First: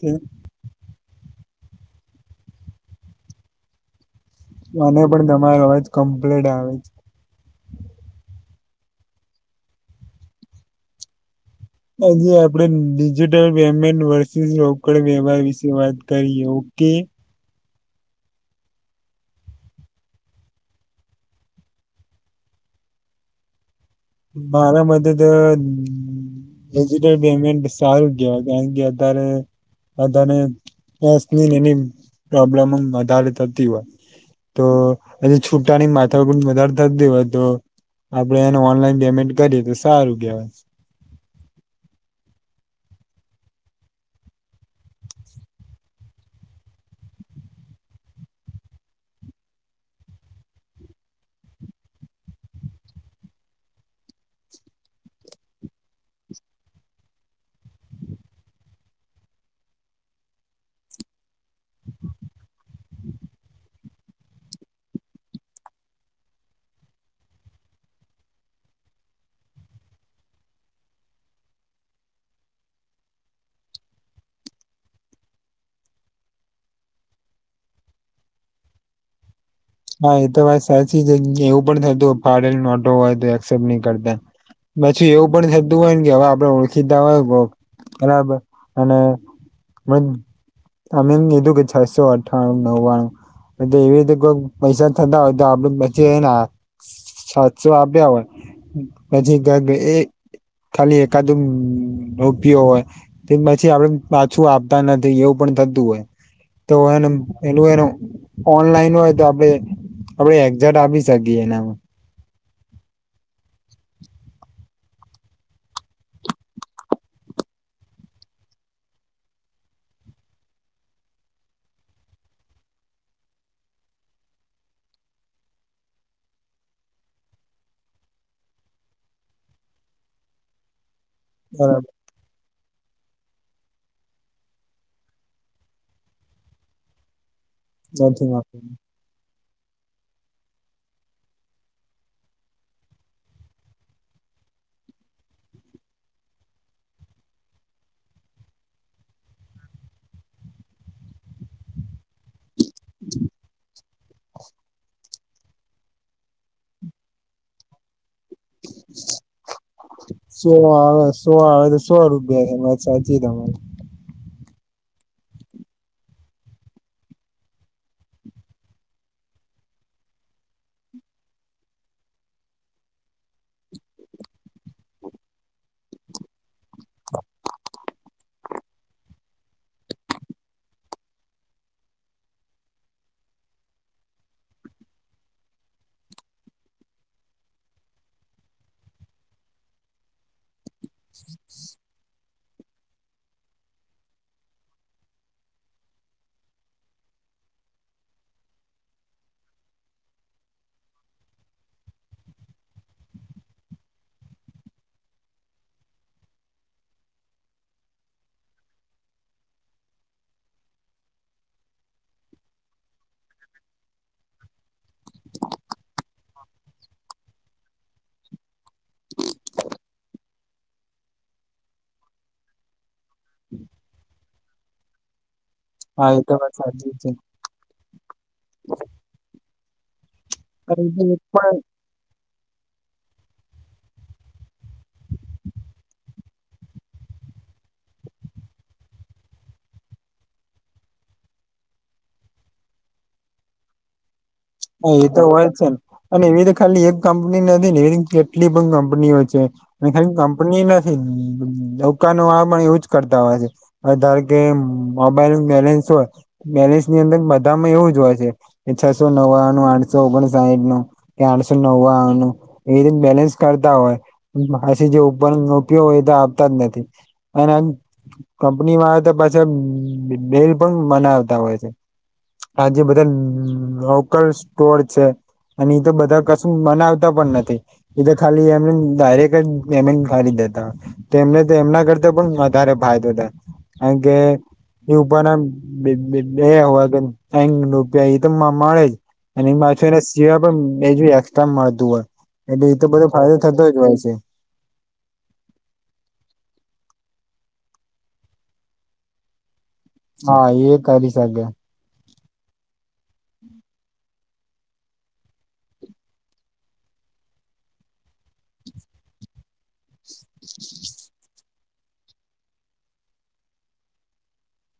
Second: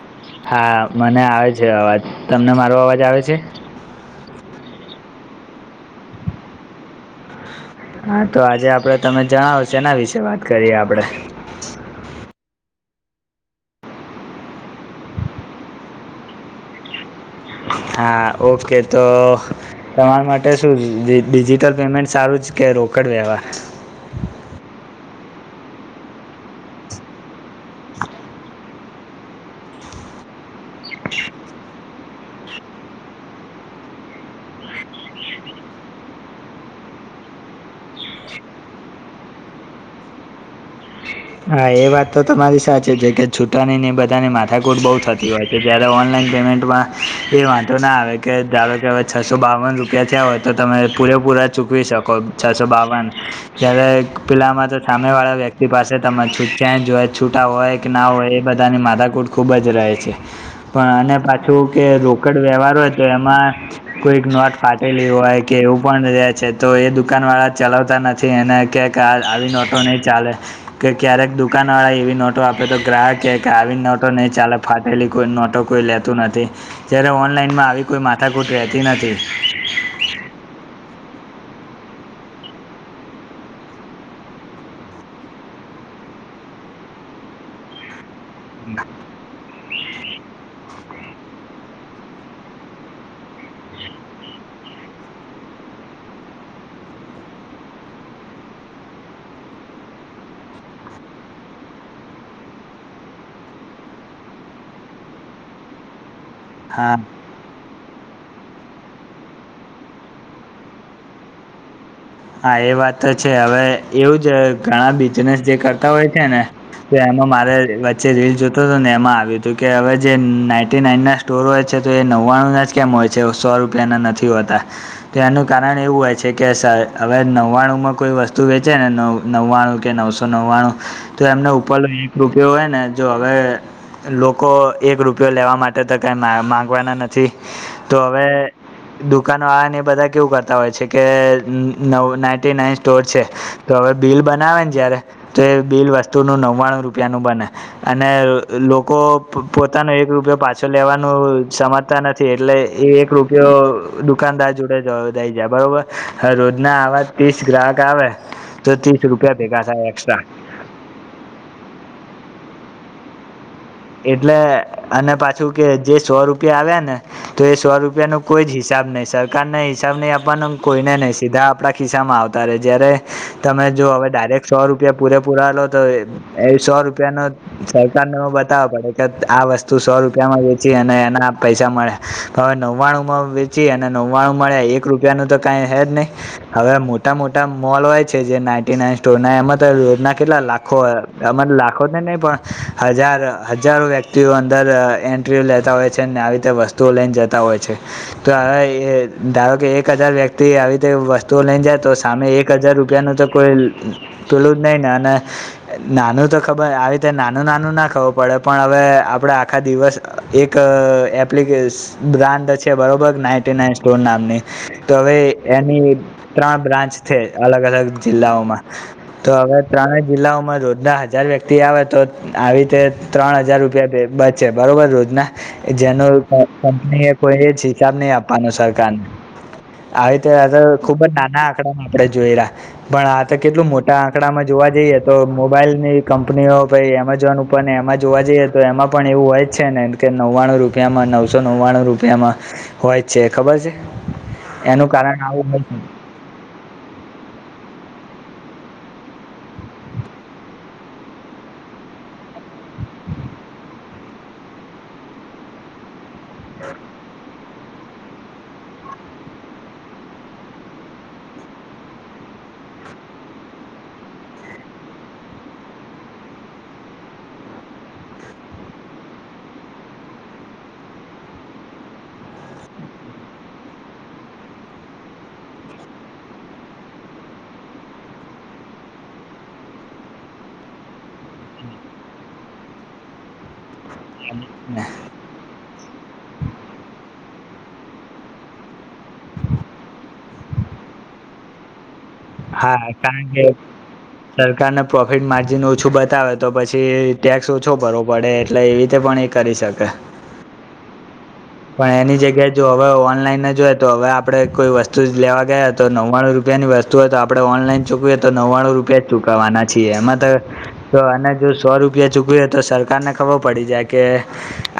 કે [unintelligible] હા મને આવે છે અવાજ તમને મારો અવાજ આવે છે? મને પણ તમારે અવાજ કમ્પ્લેટ આવે. હા તો આજે આપડે તમે જણાવ છો એના વિશેે વાત કરીએે આપડે? હજ આપડે ડિજિટલ પેમેન્ટ વર્સિસ રોકડ વ્યવહાર વિશે વાત કરીએ ઓકે. હા ઓકે તો તમારા માટે શું ડિજિટલ પેમેન્ટ સારું જ કે રોકડ વ્યવહાર? મારા મતે તો ડિજિટલ પેમેન્ટ સારું કેવાય કારણ કે અત્યારે વધ એની પ્રોબ્લેમ વધારે થતી હોય. તો એ છુટાની માથા વધારે થ જ દે હોય તો, આપડે એને ઓનલાઈન પેમેન્ટ કરીએ તો સારું કહેવાય. હા એ વાત તો તમારી સાચી છે કે છૂટાની ની બધાની માથાકૂટ બહુ થતી હોય છે જ્યારે ઓનલાઈન પેમેન્ટમાં. એ વાંધો ના આવે કે ધારો કે હવે છસો બાવન રૂપિયા થયા હોય તો તમે પૂરેપૂરા ચૂકવી શકો. છસો બાવન, જ્યારે પેલામાં તો સામે વાળા વ્યક્તિ પાસે તમે છ ક્યાં જ હોય છૂટા હોય કે ના હોય એ બધાની માથાકૂટ ખુબ જ રહે છે. પણ અને પાછું કે રોકડ વ્યવહાર હોય તો એમાં કોઈક નોટ ફાટેલી હોય કે એવું પણ રહેે છે તો એ દુકાન વાળા ચલાવતા નથી. એને ક્યાંક આવીનેટો નહી ચાલે. કે ક્યારેક દુકાનવાળા એવી નોટો આપે તો ગ્રાહ કહે કે આવી નોટો નહીં ચાલે ફાટેલી કોઈ નોટો કોઈ લેતો નથી, જ્યારે ઓનલાઈનમાં આવી કોઈ માથાકૂટ રહેતી નથી. હા એ તો વાત સાચી જ એવું પણ થતું પાડેલ નોટો હોય તો એસેપ્ટ નહી કરતે. પછી એવું પણ થતું હોય ને કે હવે આપડે ઓળખીતા હોય. બરાબર અને વધ તમે એમ કીધું કે છસો અઠાણું નવ્વાણું તે એવી રીતે કોક પૈસા થતા હોય તો આપણે બચે હે ના સાતસો આપ્યા હોય પછી એ ખાલી એકાદમ રૂપિયો હોય. તો પછી આપડે પાછું આપતા નથી એવું પણ થતું હોય. તો હા એને પેલું એનું ઓનલાઈન હોય તો આપડે આપડે એકજટ આપી શકીએ એનામાં હા એ વાત તો છે હવે એવું જ ઘણા બિઝનેસ જે કરતા હોય છે ને તો એમાં મારે વચ્ચે રીલ જોતો તો ને એમાં આવ્યું તું કે હવે જે નાઈન્ટ નાઈનના સ્ટોર હોય છે તો એ નવ્વાણું ના જ કેમ હોય છે, સો રૂપિયાના નથી હોતા. ત્યાંનું કારણ એવું હોય છે કે [inaudible] હવે નવ્વાણુંમાં કોઈ વસ્તુ વેચે ને નવ નવ્વાણું કે નવસો નવ્વાણું તો એમના ઉપરનો બરાબર એક. રૂપિયો હોય ને જો હવે લોકો એક રૂપિયો લેવા માટે તો કઈ માંગવાના નથ થી તો હવે નથી આપવું દુકાનો વાળાને એ બધા કેવું કરતા હોય છે કે નવ નાઇન્ટી નાઈન સ્ટોર છે તો હવે બિલ બનાવે ને જયારે તો એ બિલ વસ્તુનું નવ્વાણું રૂપિયાનું બને. અને લોકો પોતાનો એક રૂપિયો પાછો લેવાનું સમ તા નથી એટલે એ એક રૂપિયો દુકાનદાર જોડે જ દઈ જાય બરોબર. હવે રોજ ના આવા ત્રીસ ગ્રાહક આવે તો ત્રીસ રૂપિયા ભેગા થાય એક્સ્ટ્રા. સો આવે સો આવે તો સો રૂપિયામાં એ વાત સાચી તમારી. એટલે અને પાછું કે જે સો રૂપિયા આવ્યા ને. તો એ સો રૂપિયાનો કોઈ જ હિસાબ નહી. સરકારને હિસાબ નહી આપવાનો ને કોઈને નહી સીધા આપણા ખિસ્સામાં આવતા રે જયારે તમે જો હવે ડાયરેક્ટ સો રૂપિયા પૂરે પૂરા લો તો એ એ સો રૂપિયાનો સરકાર નો [inaudible] પડે કે આ વસ્તુ સો રૂપિયામાં વેચી અને એના પૈસા મળ્યા. પણ હવે નવ્વાણું માં વેચ ચી અને ન્વાણું મળ્યા. એક રૂપિયાનું તો કાઈ હેજ નહી. હવે મોટા મોટા મોલ હોય છે જે નાઈટી નાન સ્ટોરના એમાં તો રોજના કેટલા લાખ ખો એમાં લાખો તો નહી પણ હજાર. હજારો વ્યક્તિઓ અંદર એન્ટ્રી્યુ લેતા હોય છે ને આવી રીતે વસ્તુઓ લઈને જતા હોય છે. તો હવે ધારો કે એક હજાર વ્યક્તિ આવી રીતે વસ્તુઓ લઈને જાય તો સામે એક એક હજાર રૂપિયાનું તો કોઈ પેલું જ નહી ને અને નાનું તો ખબર આવી રીતે નાનું નાનું ના ખબર પડે પણ હવે આપણે આખા દિવસ એક એપ્લિકેશ બ્રાન્ડ છે બરોબર નાઇટી નાન સ્ટોર નામની તો હવે એની ત્રણ બ્રાન્ચ છે, અલગ અલગ જિલ્લાઓમાં. તો હવે ત્રણેય જિલ્લાઓમાં રોજ ના હજાર વ્યક્તિ આવે તો આવી રીતે ત્રણ હજાર રૂપિયા બચે બરોબર રોજના હા જેનું એ તો વાત સાચી જ કંપની છે એ પણ તો કોઈ એ છે હિસાબ નહી આપવાનું સરકારને. આવી રીતે અગર ખુબ જ એક નાના પણ આંકડામાં આપડે જોઈરા. પણ આ તો કેટલું મોટા આંકડામાં જોવા જઈએ તો મોબાઈલની કંપનીઓ ભઈ એમેઝોન ઉપર ને એમજ જોવા જઈએ તો એમાં પણ એવું હોય જ છે ને કે નવ્વાણું રૂપિયામાં નવસો નવ્વાણું રૂપિયામાં હોય છે ખબર છે? એનું હા, એ તો કારણ આવું જ હોય ને છે. અને એવી તો ખાલી એક કંપની નથી ને એવી કેટલી પણ કંપનીઓ છે. અને ખ કંપની નથી દકા ન આ પણ એજ કરતા હોય છે. અ ધાર કે મોબાઈલ બેલેન્સ હોય. બેલીસ ની અંદર બધામાં એવું જ હોય છે, છસો નવા નું આઠસો ઓગણ સાહીઠ નુ કે આઠસો નવ્વા ન એ રીતે બેલેન્સ કરતા હોય. પાછી જે ઉપર ઉપયોગ હોય એ તો આપતા જ નથી અને કપની વા આવે તો પાછા બલ પણ બનાવતા હોય છે. આજે બધા લોકલ સ્ટોર છે. અને એ તો બધા કશું બનાવતા પણ નથી. એ તો ખાલી એમને ડાયરેક જ એમ ખરી દેતા. મને તો એમના કરતા પણ વધારે ફાયદો થાય, કાર કે ને એભા નામ બે કે રૂપિયા એ ત મળે જ અને માછુ એના સિવા પણ એજ એક્સ્ટ્રા મળતુ હોય એટલે હા એતો બધો કારણ ફાયદો કે થતો જ હોય છે. સરકારને પ્રોફિટ માર્જિન ઓછું બતાવે તો પછી ટેક્સ ઓછો ભરવો પડે એટલે એવી રીતે પણ એક કરી શકે હા એ કરી શકે પણ એની જગ્યાએ જો હવે ઓનલાઈન જોય, તો હવે આપડે કોઈ વસ્તુ જ લેવા ગયા તો નવ્વાણું રૂપિયા ની વસ્તુ હોય તો આપડણે ઓનલાઈન ચૂકવીએ તો નવ્વાણું રૂપિયા જ ચુકવાના છીએ, એમા તો જો સો રૂપિયા ચૂકવ્યા હોય તો સરકારને ખબર પડી જાય કે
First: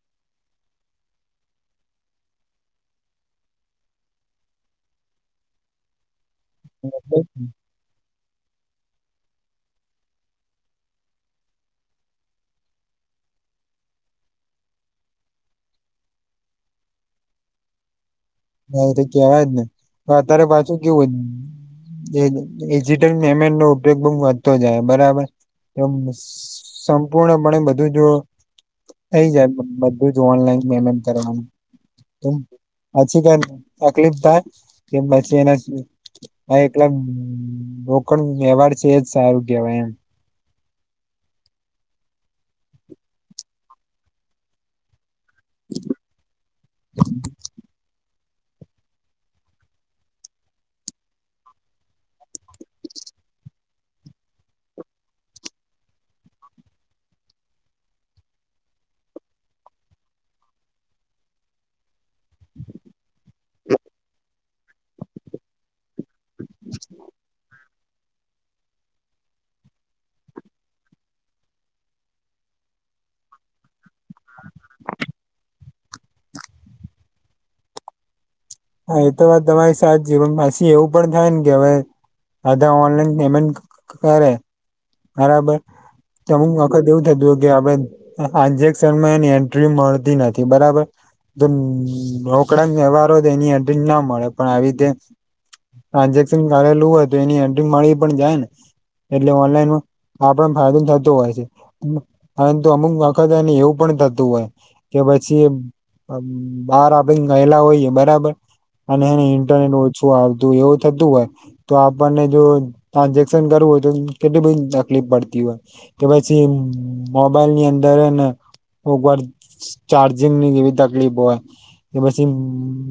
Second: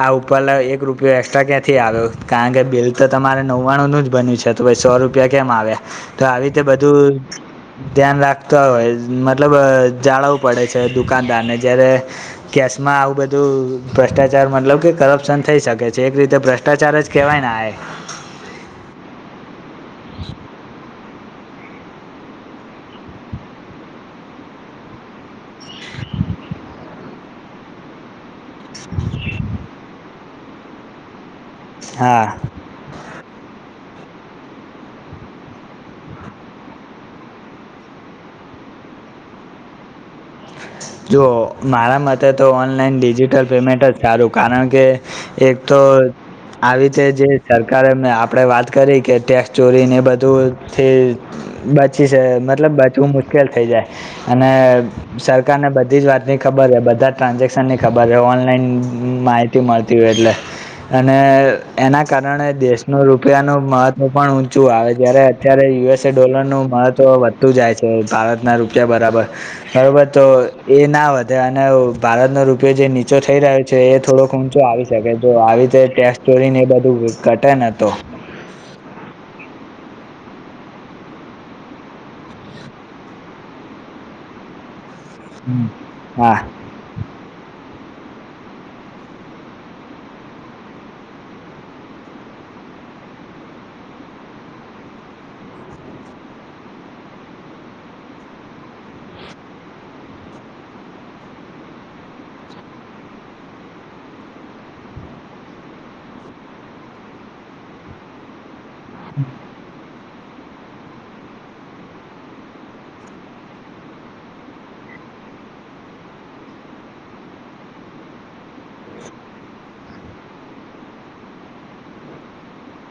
આ ઉપર એક રૂપિયો એક્સ્ટ્રા ક્યાંથી આવ્યો. નથી આવ્યો, કારણ કે બિલ તો તમારું નવ્વાણું રૂપિયાનું જ બન્યું છે, તો ભાઈ સો રૂપિયા કેમ આવ્યા તો આવી રીતે બધુ ધ્યાન રાખતા હોય, મતલબ જાળવવું પડે છે દુકાનદારને જ્યારે કેશમાં આવુ બધુ ભ્રષ્ટાચાર, મતલબ કે કરપ્શન થઈ શકે છે, એક રીતે સાચું જ કહેવાય ને આ હા, એ તો કહેવાય જ ને. તો અત્યારે પાછું કેવું હોય. ડિજિટલ પેમેન્ટનો ઉપયોગ બહુ વધતો જાય છે, બરાબર એ સંપૂર્ણપણે બધું જો એ જ બધું જ ઓનલાઈન પેમેન્ટ કરવાનુ હા પછી કોઈ તકલીફ થાય કે પછી એના હા, એકલા રોકડ વ્યવહાર છે એ જ સારુ કહેવાય એમ જો મારા મતે તો ઓનલાઈન ડિજિટલ પેમેન્ટ જ સારું, કારણ કે એક તો આવી રીતે જે સરકારે આપણે વાત કરી કે ટેક્સ ચોરી અને બધુંથી. બચી છે, મતલબ બચવું મુશ્કેલ થઈ જાય અને સરકારને બધી જ વાતની ખબર હોય, બધા ટ્રાન્ઝેક્શનની ખબર હોય અને ઓનલાઈન માહિતી રહે માહિતી હોય એટલે અને એના કારણે દેશના રૂપિયાનું મહત્વ પણ ઊંચું આવે, જ્યારે અત્યારે યુએસ ડોલરનું મહત્વ વધતું જાય છે, ભારતના રૂપિયા બરાબર બરાબર, તો એ ન વધે અને ભારતનો રૂપિયો જે નીચો થઈ રહ્યો છે. છે એ થોડોક ઊંચો આવી શકે, તો આવી રીતે ટેક્સ ચોરી અને એ બધું ઘટતું હોય. હા, એ તો વાત તમારી સાચી છે. એવું પણ થાય ને કે હવે. બધા ઓનલાઈન પેમેન્ટ કરે, બરાબર વાત હા એવું થતું કે આજકાલ એની એન્ટ્રી મળતી નથી, બરાબર રોકડા વ્યવહાર તો એની એન્ટ્રી ના મળે, પણ આવી રીતે. ટ્રાન્ઝેક્શન કરેલું હોય તો એની એન્ટ્રી મળી પણ જાય ને એટલે ઓનલાઈનમાં આ પણ ફાયદો થતો હોય છે પરંતુ અમુક વખત એવું પણ થતું હોય છે. કે પછી બહાર આપડે ગયલા હોઈએ બરાબર અને એ પણ ઓછું આવતું હોય એવું થતું હોય. તો આપણને જો ટ્રાન્ઝેક્શન કરવું હોય તો કેટલી બધી તકલીફ પડતી હોય કે પછી મોબાઈલની અંદર અને ઉપર સ ચાર્જિંગની એવી તકલીફ હોય. કે પસી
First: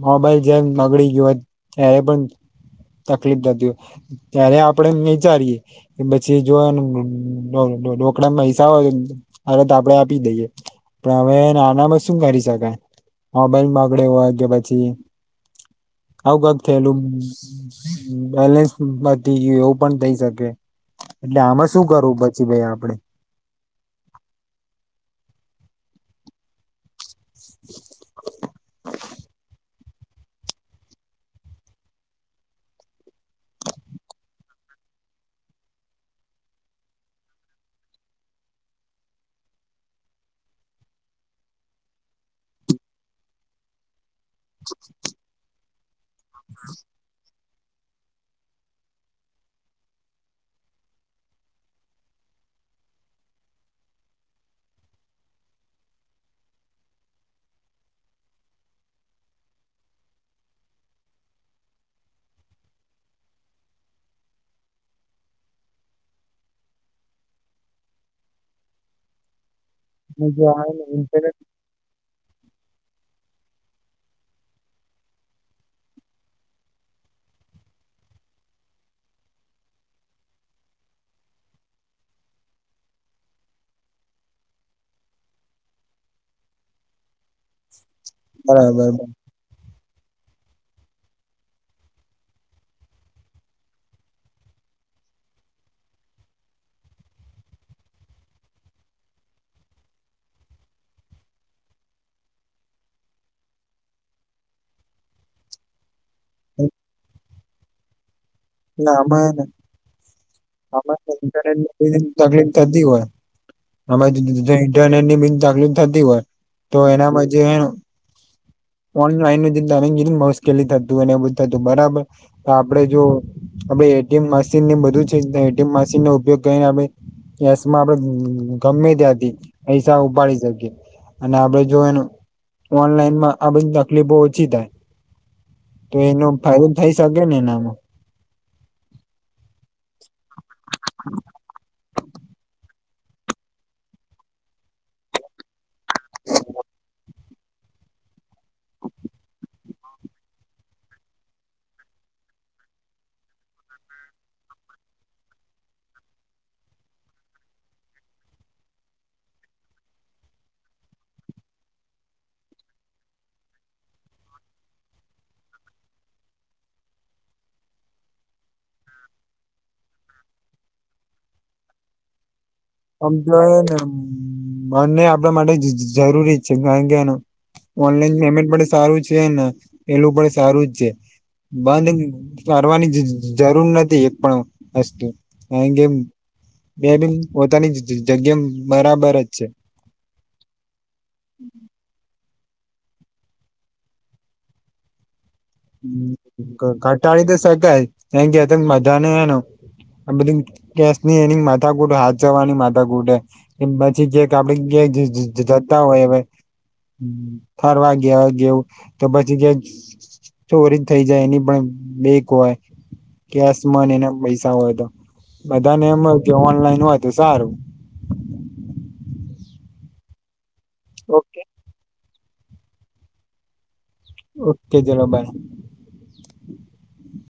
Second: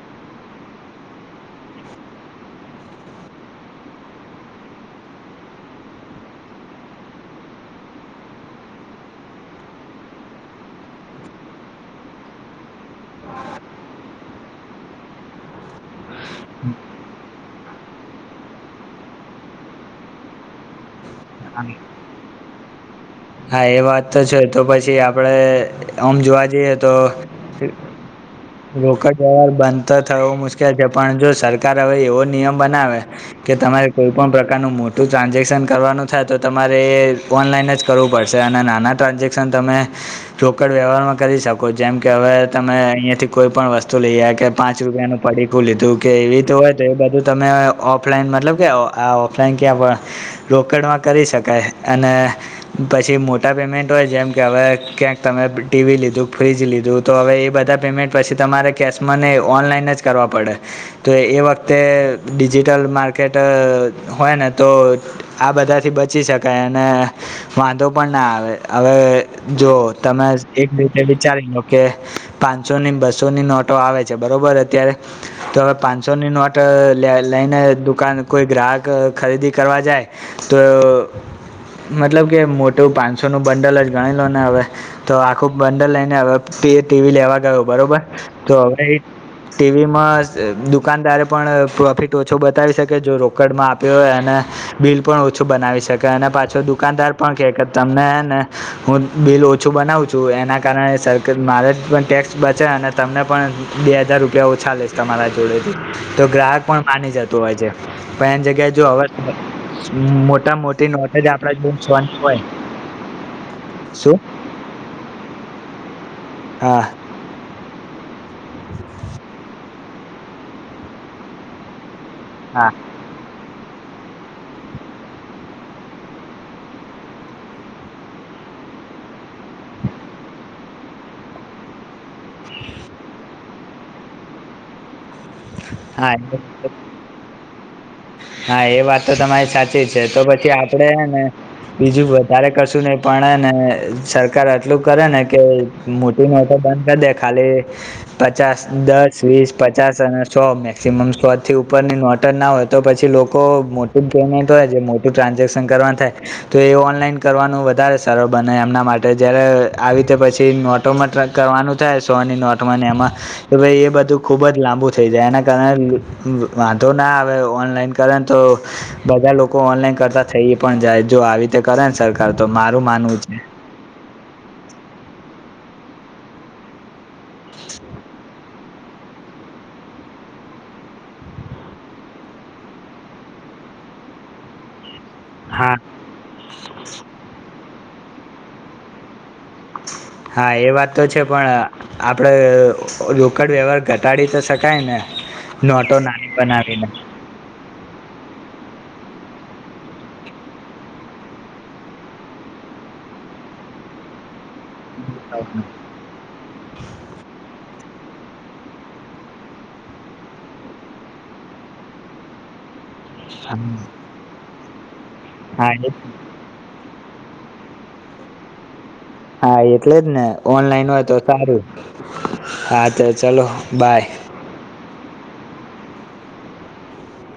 મોબાઈલ જેમ બગડી ગયો હોય ત્યારે પણ તકલીફ થતી ત્યારે આપણે વિચારીએ કે પછી જો એમ રરો રોકડા પૈસા હોય હવે તો આપડે આપી દઈએ. પણ હવે નોર્મલી શું કરી શકયે મોબાઈલ બગડે કે પછી આવું ક્યારેક થયેલું બેલેન્સ પતી ગીયું એવું પણ થઈ શકે એટલે આમાં શું કરું પછી ભાઈ આપણે હા એ વાત તો છે તો પછી આપણે આમ જોવા જઈએ તો [inaudible] [inaudible] રોકડ વ્યવહાર બંધ તો થવો મુશ્કેલ છે પણ જો સરકાર હવે એવો નિયમ બનાવે. કે તમારે કોઈપણ પ્રકારનું મોટું ટ્રાન્ઝેક્શન કરવાનું થાય તો તમારે ઓનલાઈન જ કરવું પડશે અને નાના ટ્રાન્ઝેક્શન તમે રોકડ વ્યવહારમાં કરી શકો જેમ કે હવે તમે અહીંયા થી કોઈ પણ વસ્તુ લઈ આ કે પાંચ રૂપિયાનું પડીકું લીધું કે એવી તો હોય તો એ બધું તમે ઓફલાઈન મતલબ કે આ ઓફલાઇન ક્યાં પણ રોકડમાં કરી શકાય અને પછી મોટા પેમેન્ટ હોય જેમ કે હવે ક્યાંક તમે ટીવી લીધું કે ફ્રીજ લીધું. તો હવે ઈ બધા પેમેન્ટ પછી તમારે કેશ માં નય ઓનલાઈન જ કરવા પડે. તો એ વખતે ડિજિટલ માર્કેટ હોય ને તો આ બધાથી બચી શકાય અને વાંધો પણ ના આવે હવે જો તમે એક ઇચ લો કે ચાર ઇચ લો. કે પાંનસો ની ને બસોની નોટો આવે છે બરોબર અત્યારે તો હવે પાંનસો ની નોટ લઈને દુકાન કોઈ ગ્રાહક ખરીદી કરવા જાય તો મતલબ કે મોટું પાંનસો નું બંડલ જ ગણી લો ને હવે. તો આખું બંડલ લઈને હવે ટીવી ટીવી લેવા ગયો બરોબર તો હવે બરાબર ટીવીમાં દુકાનદારે પણ પ્રોફિટ ઓછો બતાવી શકે જો રોકડમાં આપ્યો હોય અને બિલ પણ ઓછું બનાવી શકે અને પાછો દુકાનદાર પણ કેય કે તમને હેને હું બિલ ઓછું બનાવું છું એના કારણે સર કે મારે પણ ટેક્સ બચે અને તમને પણ બે હજાર રૂપિયા ઓછા લઈશ તમારા જોડેથી તો ગ્રાહક પણ માની જતો હોય છે પણ એની જગ્યા એ જો હવે આમાં મોટા મોટી આમાં નોટ જ આપણેે ઇન્ટરનેટ તકલીફ થતી હોય એમાં શું જો ડિજિટલ ઇન્ટરનેટની બી તકલીફ થતી હોય તો હા એના પછી અ ઓનલાઈન ને જે તમે કીધું એ મુશ્કેલી થતી હોઈ અને એ બધુ થતું હોય બરાબર તો હા આપડે જો હવે એટીએમ મશીનને બધું છે તો એટીએમ મશીનનો ઉપયોગ કરીને આપડે કેશ માં આપડે ગમે ત્યાંથી પૈસા ઉપાડી શકીએ. અને આપડે જોવાનું ઓનલાઈનમાં આ બધી તકલીફો ઓછી થાય. તો હા એનો ફાઇલ થઈ શકે ને એનામાં હા એ વાત તો તમારી સાચી છે તો પછી આપડે હેને બીજું વધારે કશું નહી પણે હેને સરકાર એટલું કરે ને કે મોટી મોટી બંધ કરી દે ખાલી પચાસ દસ વીસ પચાસ અને સો મેક્સિમમ સો થી ઉપરની નોટ જ ના હોય તો પછી લોકો મોટી જ પેમેન્ટ હોય જે મોટ ટુ ટ્રાન્ઝેક્શન કરવાનું થાય તો એ ઓનલાઈન કરવાનું વધારે સરળ બને એમના માટે જયારે આવી રીતે પછી નોટ માં ટ્રક કરવાનું થાય સોની નોટ માં ને એમાં હવે બધું ખુબ જ લાંબુ થઈ જાય એના કારણે વાંધો ના આવે ઓનલાઈન કરેને તો બધા લોકો ઓનલાઈન કરતા થઈ પણ જાય જો આવી રીતે કરે ને સરકાર તો મારું માનવું છે. [unintelligible] બંને આપડા માટે જરૂરી છે કારણકે એનું ઓનલાઈન પેમેન્ટ પણ સારું છે ને પેલું પણ સારું જ છે. બંધ કરવાની જરૂર નથી એક પણ વસ્તુ. કારણ હા કે બે [unintelligible] પોતાની જગ્યા બરાબર જ છે. હા એ વાત તો છે પણ આ આપડે રોકડ વ્યવહાર ઘટાડી તો શકાય ને? નોટો નાની બનાવીને ઘટાળી તો શકાય કારણ કે આ તો બધાને એવું. આ બધી કેસ ની એની માથાકૂટ હાચવવાની માથાકૂટેે. એ પછી જે આપડે કે જ જતા હોય હવે ફરવા ગયા ગયો તો પછી જે ચોરી થઈ જાય એની પણ બીક હોય. કેશમાં ને એને પૈસા હોય તો હા બધા ને એમ હોય કે ઓનલાઈન હોય તો સારું. હા એટલે જ ને ઓનલાઈન હોય તો ઓકે સારું હા તો ચલો બાય. ઓકે ચલો બાય.